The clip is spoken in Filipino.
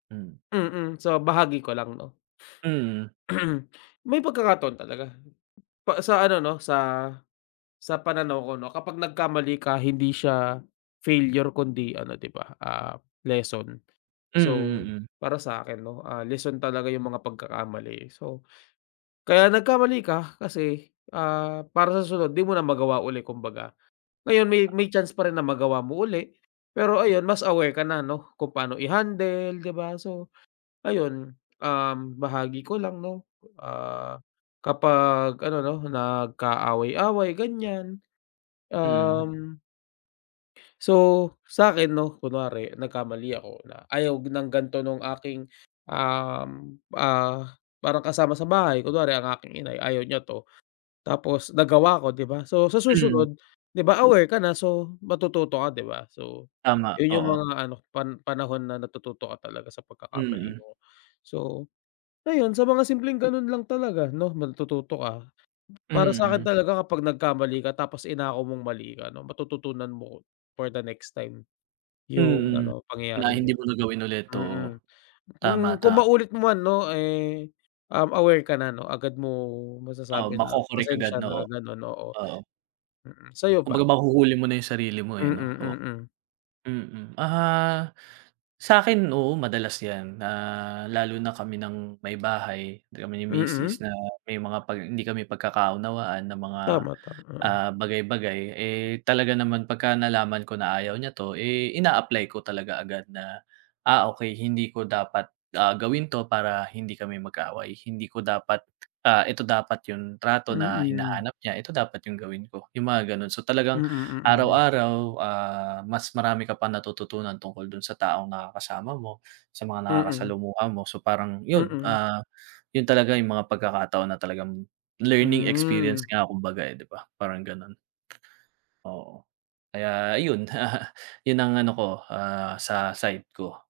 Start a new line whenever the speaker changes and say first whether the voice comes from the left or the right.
right: Hmm.
left: Mm, so bahagi ko lang no.
right: Mm.
left: May pagkakataon talaga pa sa ano no, sa sa pananaw ko no, kapag nagkamali ka hindi siya failure kundi ano di ba, ah, lesson.
right: Mm,
left: So,
right: mm.
left: para sakin no, ah, lesson talaga yung mga pagkakamali so, kaya nagkamali ka kasi, ah, para sa susunod di mo na magawa uli kumbaga. Ngayon may may chance pa rin na magawa mo uli, pero ayun, mas aware ka na ano, kung paano i-handle, di ba? So ayun, um, bahagi ko lang no, ah, kapag ano no nag-kaaway-away ganyan,
right: Mm.
left: um So sakin no kunwari nagkamali ako na ayaw ng ganito nung aking, um, ah, parang kasama sa bahay kunwari ang aking inay ayaw niya to. Tapos nagawa ko di ba? So sa
right: Hmm.
left: susunod di ba aware ka na so matututo ka di ba so,
right: Tama,
left: yun yung
right: oo.
left: mga ano pan panahon na natututo ka talaga sa pagkakamali
right: Mm.
left: mo. So, ayun sa mga simpleng ganun lang talaga no matututo ka. Para sakin
right: Mm.
left: talaga kapag nagkamali ka tapos inako mong mali ka no matututunan mo, for the next time. Yung
right: Mm,
left: ano,
right: na
left: pangyayaring
right: hindi
left: yun.
right: mo na gawin ulit,
left: Mm,
right: oo.
left: kung
right: Tama,
left: kung
right: tama.
left: maulit mo man ano eh, um, aware ka na ano agad mong
right: Oo
left: masasabi na
right: mako-correct agad
left: pasensya
right: no
left: na
right: o?
left: ganun oo.
right: Oo.
left: Mm, sayo ba?
right: Kumbaga mahuhuli mo na yung sarili mo
left: Mm,
right: eh no? O
left: mm.
right: mm, ah, sakin oo madalas yan na lalo na kami ng may bahay, kami ni misis
left: Mm.
right: na may mga pag hindi kami pagkakaunawaan na mga,
left: Tama, tama.
right: ah, bagay-bagay eh talaga naman pagka-nalaman ko na ayaw niya to eh ina-apply ko talaga agad na. Ah, okey hindi ko dapat, ah, gawin to para hindi kami mag-away, hindi ko dapat, ah eto dapat yun trato na
left: Mm.
right: hinahanap niya, ito dapat yung gawin ko, yung mga ganun. So talagang,
left: Mm, mm.
right: araw-araw, ah, mas marami ka pa natututunan tungkol dun sa taong nakakasama mo, sa mga
left: Mm.
right: nakakasalamuha mo so parang yun,
left: Mm.
right: ah, yun talaga yung mga pagkakataon na talagang learning experience
left: Hmm.
right: nga kumbaga eh di ba? Parang ganun. Oo. Kaya ayun yun ang ano ko, ah, sa side ko.